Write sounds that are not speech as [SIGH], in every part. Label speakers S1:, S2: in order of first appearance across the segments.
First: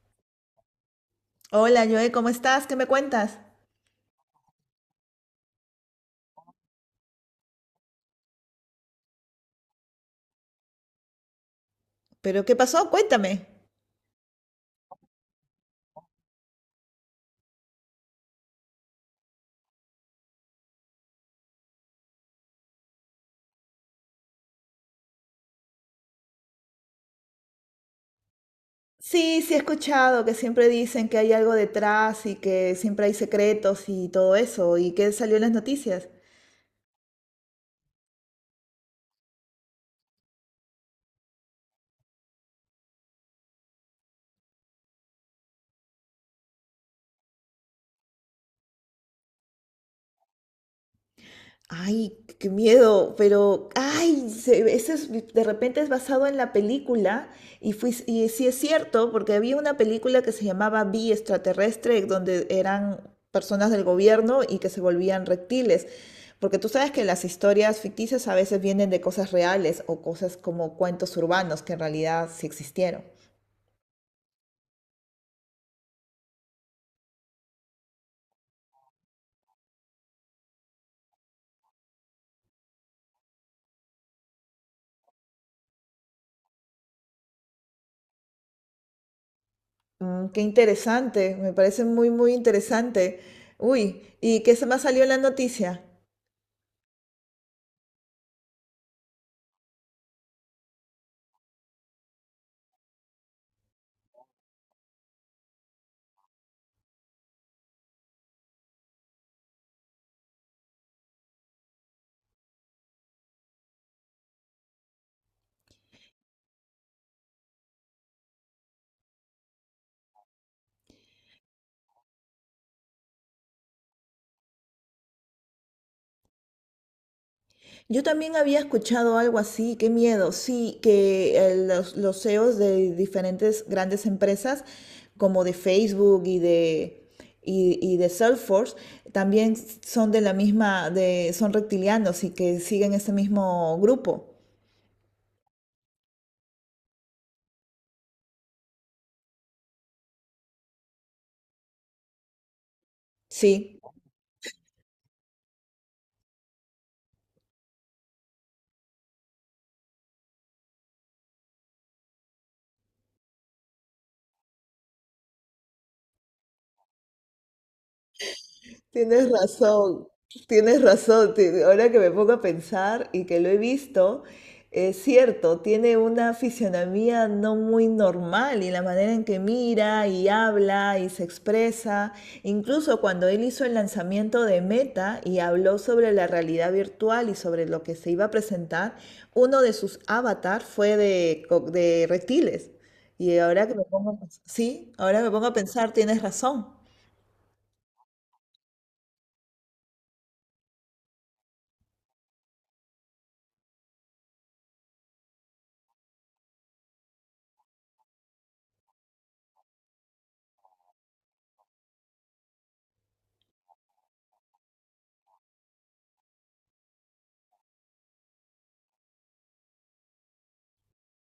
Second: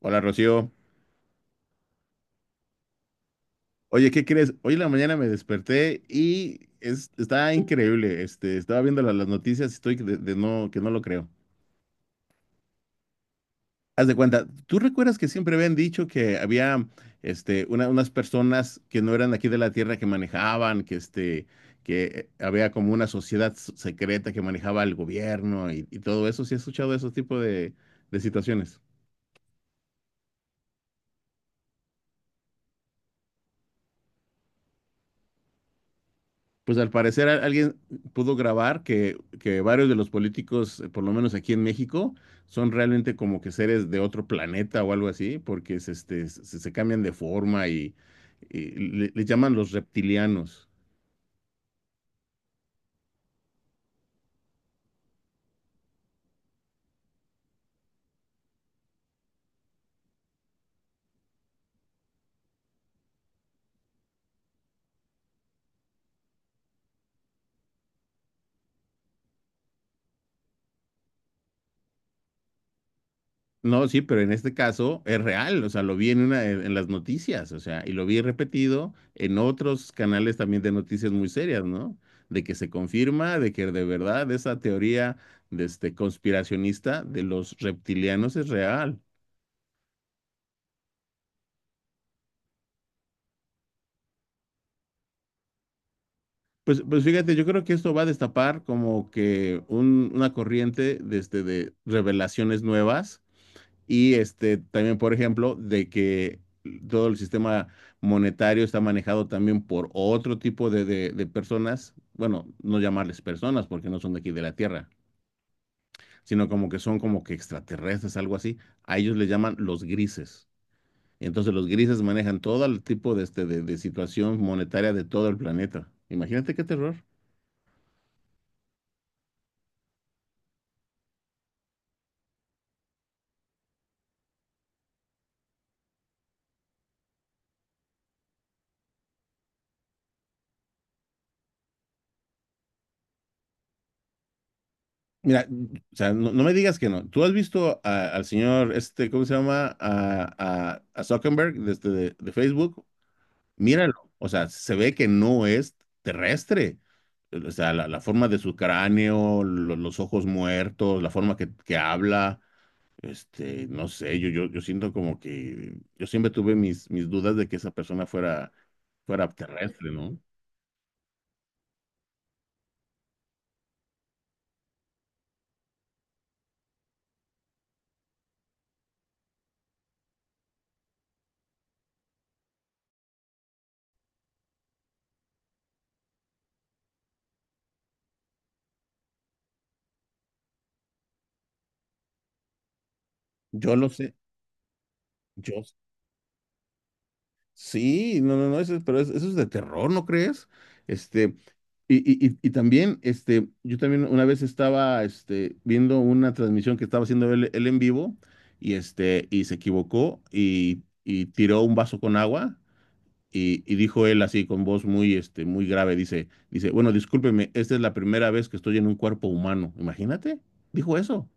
S1: Hola, Rocío.
S2: Hola, Joe, ¿cómo estás? ¿Qué me cuentas?
S1: Oye, ¿qué crees? Hoy en la mañana me desperté y está increíble. Estaba viendo las noticias y estoy de no, que no lo creo.
S2: ¿Pero qué pasó? Cuéntame.
S1: Haz de cuenta, ¿tú recuerdas que siempre habían dicho que había unas personas que no eran aquí de la Tierra que manejaban, que había como una sociedad secreta que manejaba el gobierno y todo eso? ¿Sí has escuchado de esos tipos de situaciones?
S2: Sí, sí he escuchado que siempre dicen que hay algo detrás y que siempre hay secretos y todo eso. ¿Y qué salió en las noticias?
S1: Pues al parecer alguien pudo grabar que varios de los políticos, por lo menos aquí en México, son realmente como que seres de otro planeta o algo así, porque se cambian de forma y, les llaman los reptilianos.
S2: Ay, qué miedo, pero, ay, ese de repente es basado en la película y, y sí es cierto, porque había una película que se llamaba Vi extraterrestre, donde eran personas del gobierno y que se volvían reptiles, porque tú sabes que las historias ficticias a veces vienen de cosas reales o cosas como cuentos urbanos que en realidad sí existieron.
S1: No, sí, pero en este caso es real, o sea, lo vi en en las noticias, o sea, y lo vi repetido en otros canales también de noticias muy serias, ¿no? De que se confirma, de que de verdad esa teoría conspiracionista de los reptilianos es real.
S2: Mm, qué interesante, me parece muy interesante. Uy, ¿y qué se más salió en la noticia?
S1: Pues fíjate, yo creo que esto va a destapar como que una corriente de revelaciones nuevas y también, por ejemplo, de que todo el sistema monetario está manejado también por otro tipo de personas, bueno, no llamarles personas porque no son de aquí de la Tierra, sino como que son como que extraterrestres, algo así. A ellos les llaman los grises. Entonces los grises manejan todo el tipo de situación monetaria de todo el planeta. Imagínate qué terror.
S2: Yo también había escuchado algo así, qué miedo, sí, que los CEOs de diferentes grandes empresas, como de Facebook y y de Salesforce, también son de la misma, de, son reptilianos y que siguen ese mismo grupo.
S1: Mira, o sea, no, no me digas que no. ¿Tú has visto al señor, este, ¿cómo se llama? A Zuckerberg de Facebook.
S2: Sí.
S1: Míralo. O sea, se ve que no es terrestre. O sea, la forma de su cráneo, los ojos muertos, la forma que habla. No sé, yo siento como que yo siempre tuve mis dudas de que esa persona fuera,
S2: Tienes
S1: fuera terrestre,
S2: razón,
S1: ¿no?
S2: tienes razón. Ahora que me pongo a pensar y que lo he visto, es cierto, tiene una fisionomía no muy normal y la manera en que mira y habla y se expresa. Incluso cuando él hizo el lanzamiento de Meta y habló sobre la realidad virtual y sobre lo que se iba a presentar, uno de sus avatars fue de reptiles. Y ahora que
S1: Yo
S2: me
S1: lo
S2: pongo
S1: sé.
S2: a pensar, sí, ahora me pongo a
S1: Yo,
S2: pensar, tienes razón.
S1: sí, no, no, no, eso es de terror, ¿no crees? Este, también, yo también una vez estaba, viendo una transmisión que estaba haciendo él en vivo y, y se equivocó y tiró un vaso con agua y dijo él así con voz muy, muy grave, dice, bueno, discúlpeme, esta es la primera vez que estoy en un cuerpo humano, imagínate, dijo eso.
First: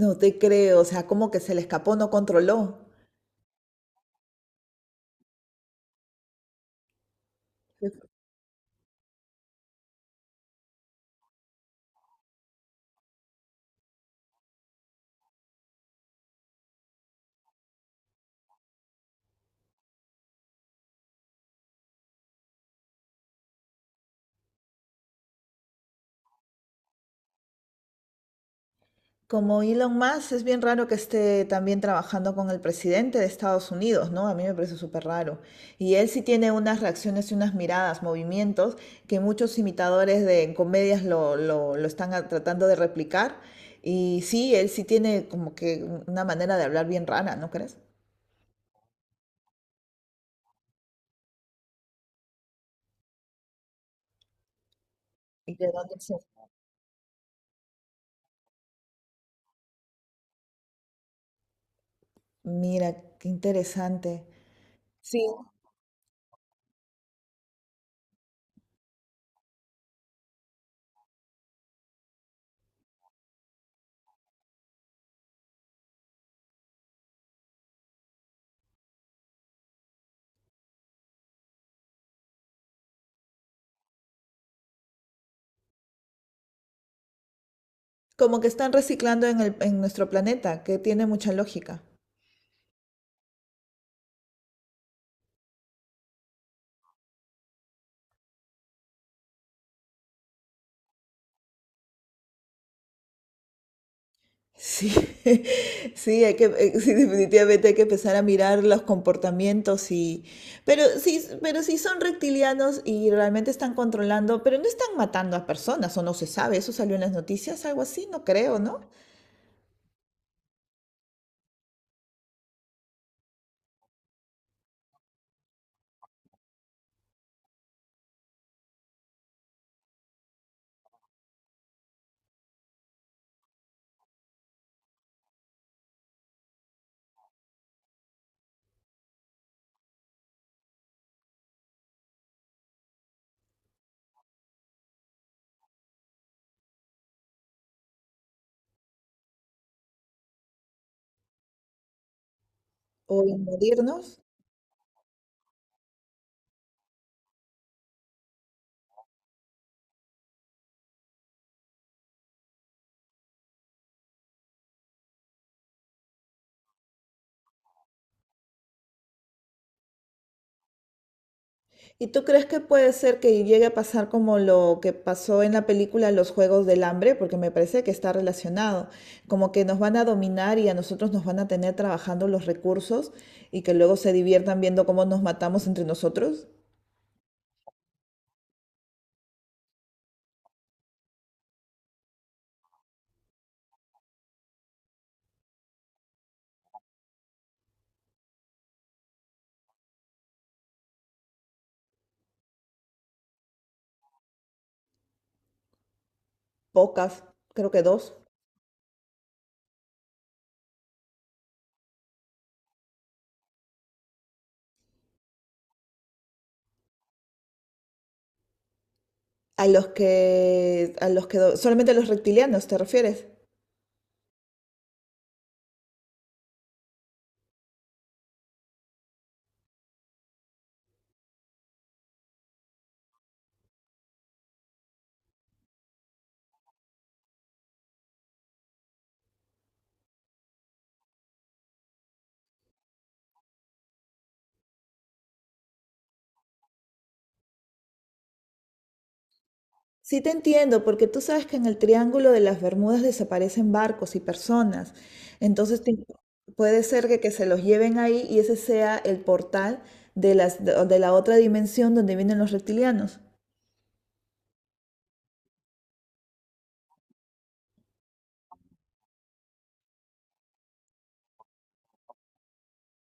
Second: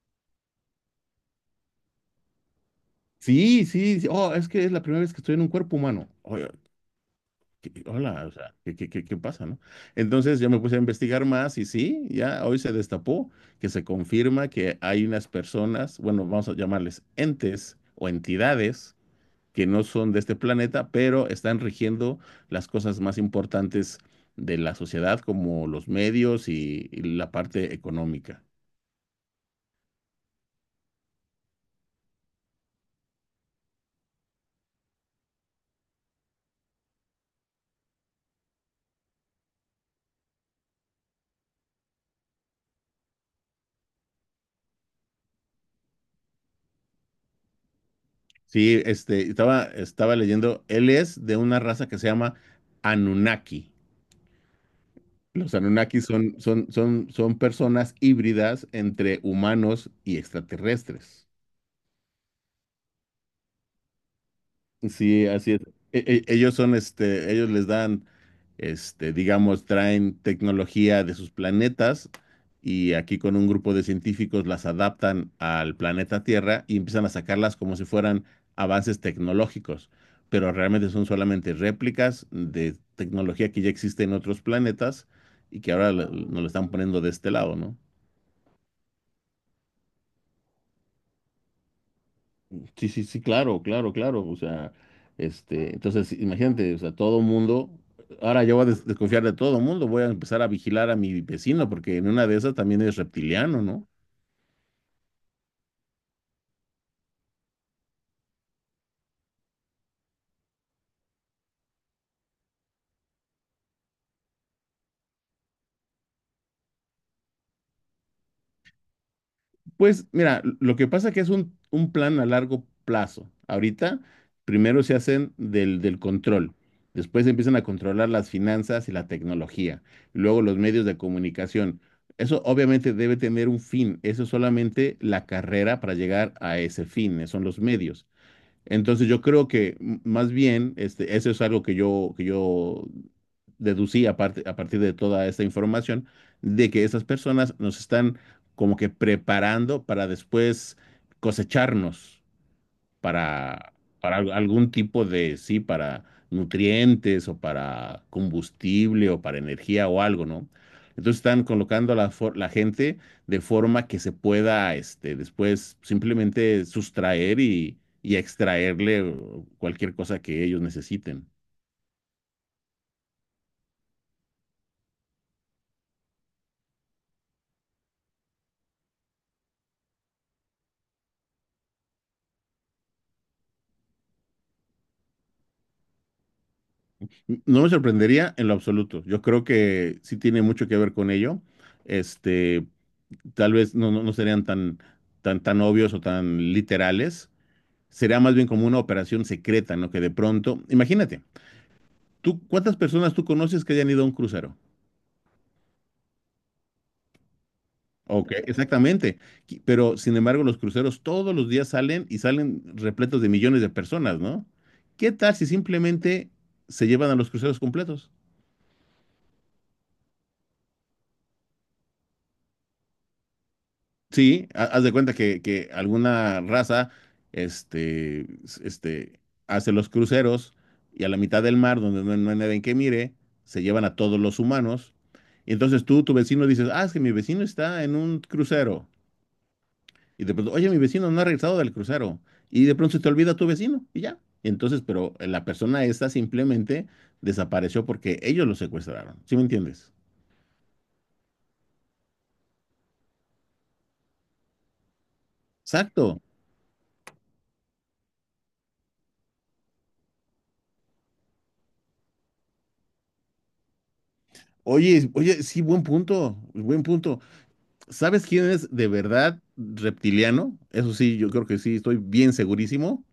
S2: No te creo, o sea, como que se le escapó, no controló.
S1: Sí, sí, sí, oh, es que es la primera vez que estoy en un cuerpo humano. ¿Qué-
S2: Sí.
S1: hola, o sea, ¿qué pasa, no? Entonces yo me puse a investigar más y sí, ya hoy se destapó que se confirma que hay unas personas, bueno, vamos a llamarles entes o entidades que no son de este planeta, pero están rigiendo las cosas más importantes de la sociedad, como los medios y la parte económica.
S2: Como Elon Musk, es bien raro que esté también trabajando con el presidente de Estados Unidos, ¿no? A mí me parece súper raro. Y él sí tiene unas reacciones y unas miradas, movimientos, que muchos imitadores de comedias lo están tratando de replicar. Y sí, él sí tiene como que una manera de hablar bien rara, ¿no crees?
S1: Sí, estaba leyendo, él es de una raza que se llama Anunnaki. Los
S2: ¿Y de dónde
S1: Anunnakis son personas híbridas entre humanos y extraterrestres.
S2: Mira, qué interesante. Sí,
S1: Sí, así es. Ellos son, ellos les dan, digamos, traen tecnología de sus planetas y aquí con un grupo de científicos las adaptan al planeta Tierra y empiezan a sacarlas como si fueran avances tecnológicos, pero realmente son solamente réplicas de tecnología que ya existe en otros planetas y que ahora nos lo están poniendo de este lado, ¿no?
S2: como que están reciclando en en nuestro planeta, que tiene mucha lógica.
S1: Sí, sí, sí, claro, claro, claro. O sea, entonces, sí, imagínate, o sea, todo mundo, ahora yo voy a desconfiar de todo mundo, voy a empezar a vigilar a mi vecino, porque en una de esas también es reptiliano, ¿no?
S2: Sí, [LAUGHS] sí, sí, definitivamente hay que empezar a mirar los comportamientos y, pero sí son reptilianos y realmente están controlando, pero no están matando a personas o no se sabe, eso salió en las noticias, algo así, no creo, ¿no?
S1: Pues mira, lo que pasa que es un plan a largo plazo. Ahorita, primero se hacen del control, después empiezan a controlar las finanzas y la tecnología, y luego los medios de comunicación. Eso obviamente debe tener un fin, eso es solamente la carrera para llegar a ese fin, son los medios. Entonces yo creo que más bien, eso es algo que yo deducí a partir de toda esta información, de que esas personas nos están como que preparando para después cosecharnos
S2: O
S1: para, para
S2: invadirnos.
S1: algún tipo de, sí, para nutrientes o para combustible o para energía o algo, ¿no? Entonces están colocando a la gente de forma que se pueda, después simplemente sustraer y extraerle cualquier cosa que ellos necesiten.
S2: ¿Y tú crees que puede ser que llegue a pasar como lo que pasó en la película Los Juegos del Hambre? Porque me parece que está relacionado, como que nos van a dominar y a nosotros nos van a tener trabajando los recursos y que luego se diviertan viendo cómo nos matamos entre nosotros.
S1: No me sorprendería en lo absoluto. Yo creo que sí tiene mucho que ver con ello. Este, Tal vez no, no, no serían tan obvios o tan literales. Será más bien como una operación secreta, ¿no? Que de pronto, imagínate, ¿tú cuántas personas tú conoces que hayan ido a un crucero?
S2: Pocas, creo que dos.
S1: Ok, exactamente. Pero sin embargo, los cruceros todos los días salen y salen repletos de millones de personas, ¿no? ¿Qué tal si simplemente se llevan a los cruceros completos?
S2: A los que, solamente a los reptilianos, ¿te refieres?
S1: Sí, haz de cuenta que alguna raza este, s- este, hace los cruceros y a la mitad del mar, donde no, no hay nadie que mire, se llevan a todos los humanos. Y entonces tu vecino, dices, ah, es que mi vecino está en un crucero. Y de pronto, oye, mi vecino no ha regresado del crucero. Y de pronto se te olvida tu vecino y ya. Y entonces, pero la persona esta simplemente desapareció porque ellos lo secuestraron. ¿Sí me entiendes?
S2: Sí te entiendo, porque tú sabes que en el Triángulo de las Bermudas desaparecen barcos y personas. Entonces te-
S1: Exacto.
S2: Puede ser que se los lleven ahí y ese sea el portal de de la otra dimensión donde vienen los reptilianos.
S1: Oye, oye, sí, buen punto, buen punto. ¿Sabes quién es de verdad reptiliano? Eso sí, yo creo que sí, estoy bien segurísimo.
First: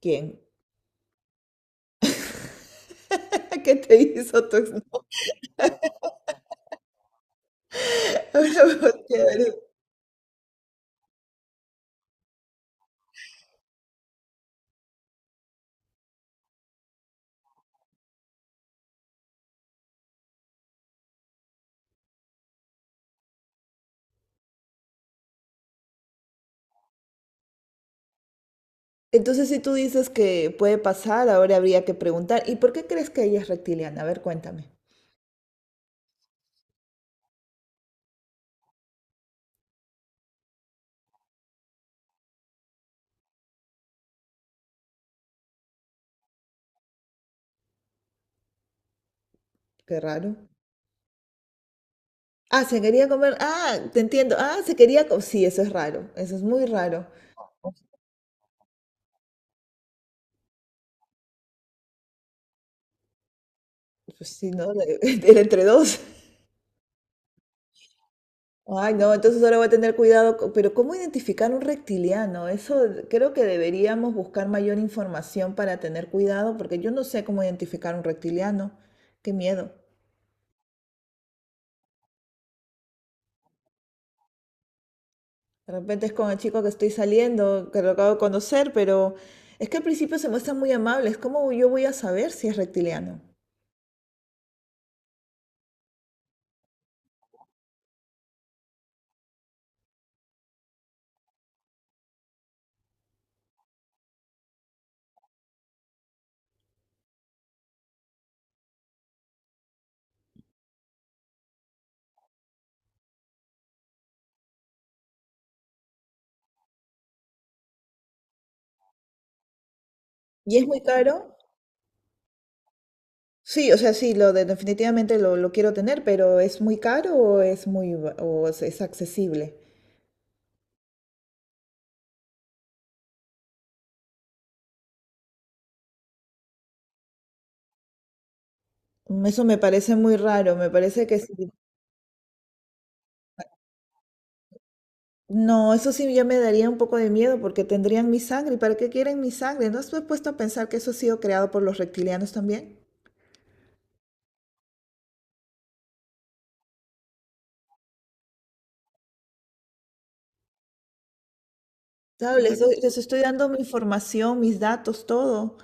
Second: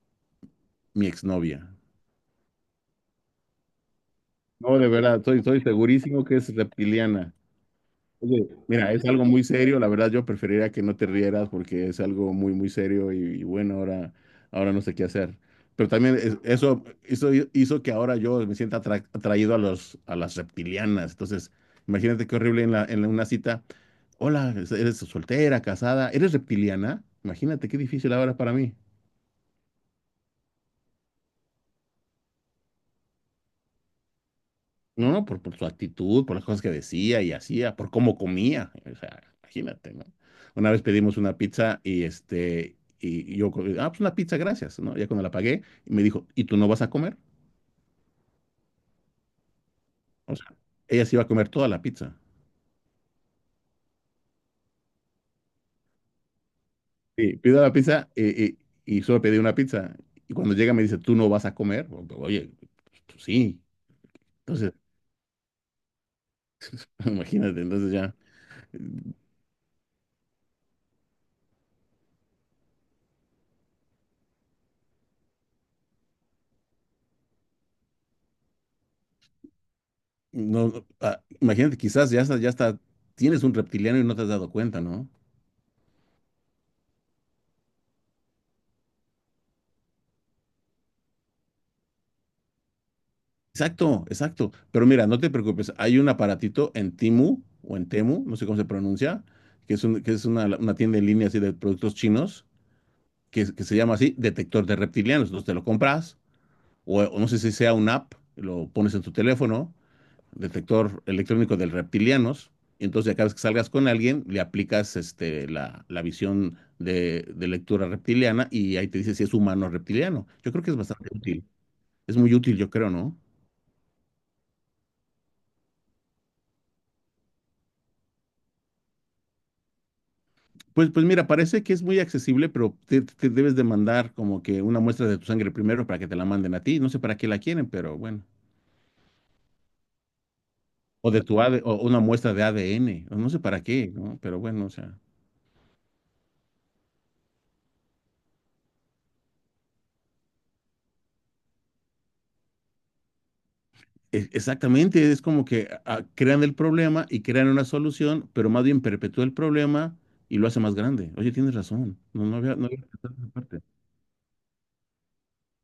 S2: ¿Quién?
S1: Mi exnovia.
S2: [LAUGHS] ¿Qué te hizo tu
S1: No, de verdad, estoy segurísimo que es reptiliana.
S2: [LAUGHS]
S1: Oye,
S2: Bueno,
S1: mira, es algo muy
S2: chévere.
S1: serio, la verdad yo preferiría que no te rieras porque es algo muy, muy serio y bueno, ahora, ahora no sé qué hacer. Pero también eso hizo que ahora yo me sienta atraído a los, a las reptilianas. Entonces, imagínate qué horrible en una cita. Hola, eres soltera, casada, eres reptiliana. Imagínate qué difícil ahora para mí.
S2: Entonces, si tú dices que puede pasar, ahora habría que preguntar, ¿y por qué crees que ella es reptiliana? A ver, cuéntame.
S1: No, por su actitud, por las cosas que decía y hacía, por cómo comía. O sea, imagínate, ¿no? Una vez pedimos una pizza y ah, pues una pizza, gracias, ¿no? Ya cuando la pagué, me dijo, ¿y tú no vas a comer?
S2: Qué raro.
S1: O sea, ella se iba a comer toda la pizza.
S2: Ah, se quería comer. Ah, te entiendo. Ah, se quería comer. Sí, eso es raro. Eso es muy raro.
S1: Y pido la pizza solo pedí una pizza. Y cuando llega me dice, ¿tú no vas a comer? Oye, pues, pues sí.
S2: Pues sí, ¿no?
S1: Entonces,
S2: [LAUGHS] Era entre dos.
S1: [LAUGHS] imagínate, entonces ya, eh,
S2: Ay, no, entonces ahora voy a tener cuidado. Pero ¿cómo identificar un reptiliano? Eso creo que deberíamos buscar mayor información para tener cuidado, porque yo no sé cómo identificar un reptiliano. Qué miedo.
S1: no, no, ah, imagínate, quizás ya está, tienes un reptiliano y no te has dado cuenta, ¿no?
S2: De repente es con el chico que estoy saliendo, que lo acabo de conocer, pero es que al principio se muestran muy amables. ¿Cómo yo voy a saber si es reptiliano?
S1: Exacto, exacto. Pero mira, no te preocupes, hay un aparatito en Timu o en Temu, no sé cómo se pronuncia, que es una tienda en línea así de productos chinos, que se llama así, detector de reptilianos. Entonces te lo compras, o no sé si sea una app, lo pones en tu teléfono, detector electrónico de reptilianos, y entonces cada vez que salgas con alguien, le aplicas la visión de lectura reptiliana y ahí te dice si es humano o reptiliano. Yo
S2: ¿Y
S1: creo
S2: es
S1: que es
S2: muy
S1: bastante
S2: caro?
S1: útil, es muy útil, yo creo, ¿no?
S2: Sí, o sea, sí, definitivamente lo quiero tener, pero ¿es muy caro o es muy, ba- o es accesible?
S1: Pues, pues mira, parece que es muy accesible, pero te debes de mandar como que una muestra de tu sangre primero para que te la manden a ti. No sé para qué la quieren, pero bueno.
S2: Eso me parece muy raro, me parece
S1: O
S2: que
S1: de tu
S2: sí.
S1: AD, o una muestra de ADN, o no sé para qué, ¿no? Pero bueno, o sea.
S2: No, eso sí ya me daría un poco de miedo porque tendrían mi sangre. ¿Y para qué quieren mi sangre? ¿No estoy puesto a pensar que eso ha sido creado por los reptilianos también?
S1: Exactamente, es como que ah, crean el problema y crean una solución, pero más bien perpetúa el problema y lo hace más grande. Oye, tienes razón.
S2: Claro,
S1: No había
S2: les
S1: pensado
S2: estoy
S1: en esa
S2: dando mi
S1: parte.
S2: información, mis datos, todo.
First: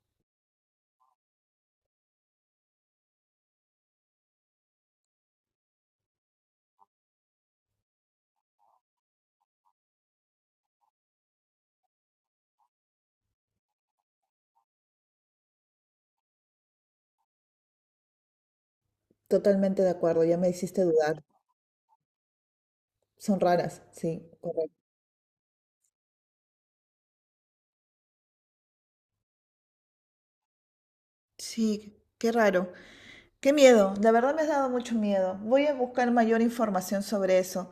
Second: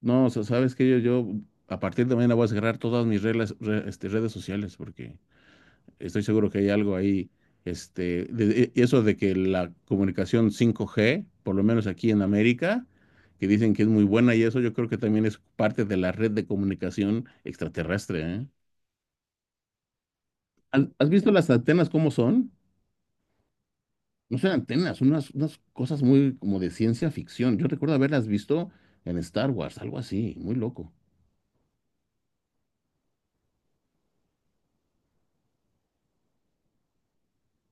S1: No, o sea, sabes que yo a partir de mañana voy a cerrar todas este, redes sociales porque estoy seguro que hay algo ahí, eso de que la comunicación 5G, por lo menos aquí en América, que dicen que es muy buena y eso yo creo que también es parte de la red de comunicación extraterrestre, ¿eh?
S2: Totalmente de acuerdo, ya me hiciste
S1: Has
S2: dudar.
S1: visto las antenas cómo son?
S2: Son raras, sí,
S1: No son
S2: correcto.
S1: antenas, son unas cosas muy como de ciencia ficción. Yo recuerdo haberlas visto en Star Wars, algo así, muy loco.
S2: Sí, qué raro. Qué miedo, de verdad me has dado mucho miedo. Voy a buscar mayor información sobre eso.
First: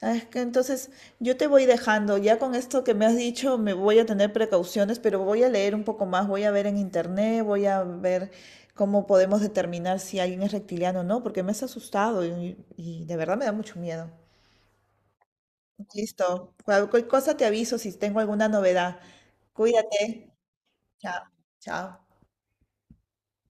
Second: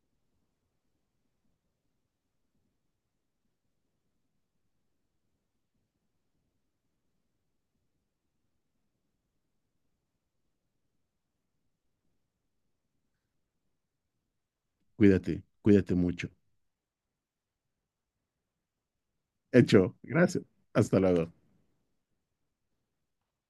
S2: Ah, es que entonces yo te voy dejando, ya con esto que me has dicho me voy a tener precauciones, pero voy a leer un poco más, voy a ver en internet, voy a ver cómo podemos determinar si alguien es reptiliano o no, porque me has asustado y de verdad me da mucho miedo.
S1: Cuídate, cuídate mucho.
S2: Listo, cualquier cosa te aviso si tengo alguna novedad.
S1: Hecho,
S2: Cuídate.
S1: gracias. Hasta
S2: Chao,
S1: luego.
S2: chao.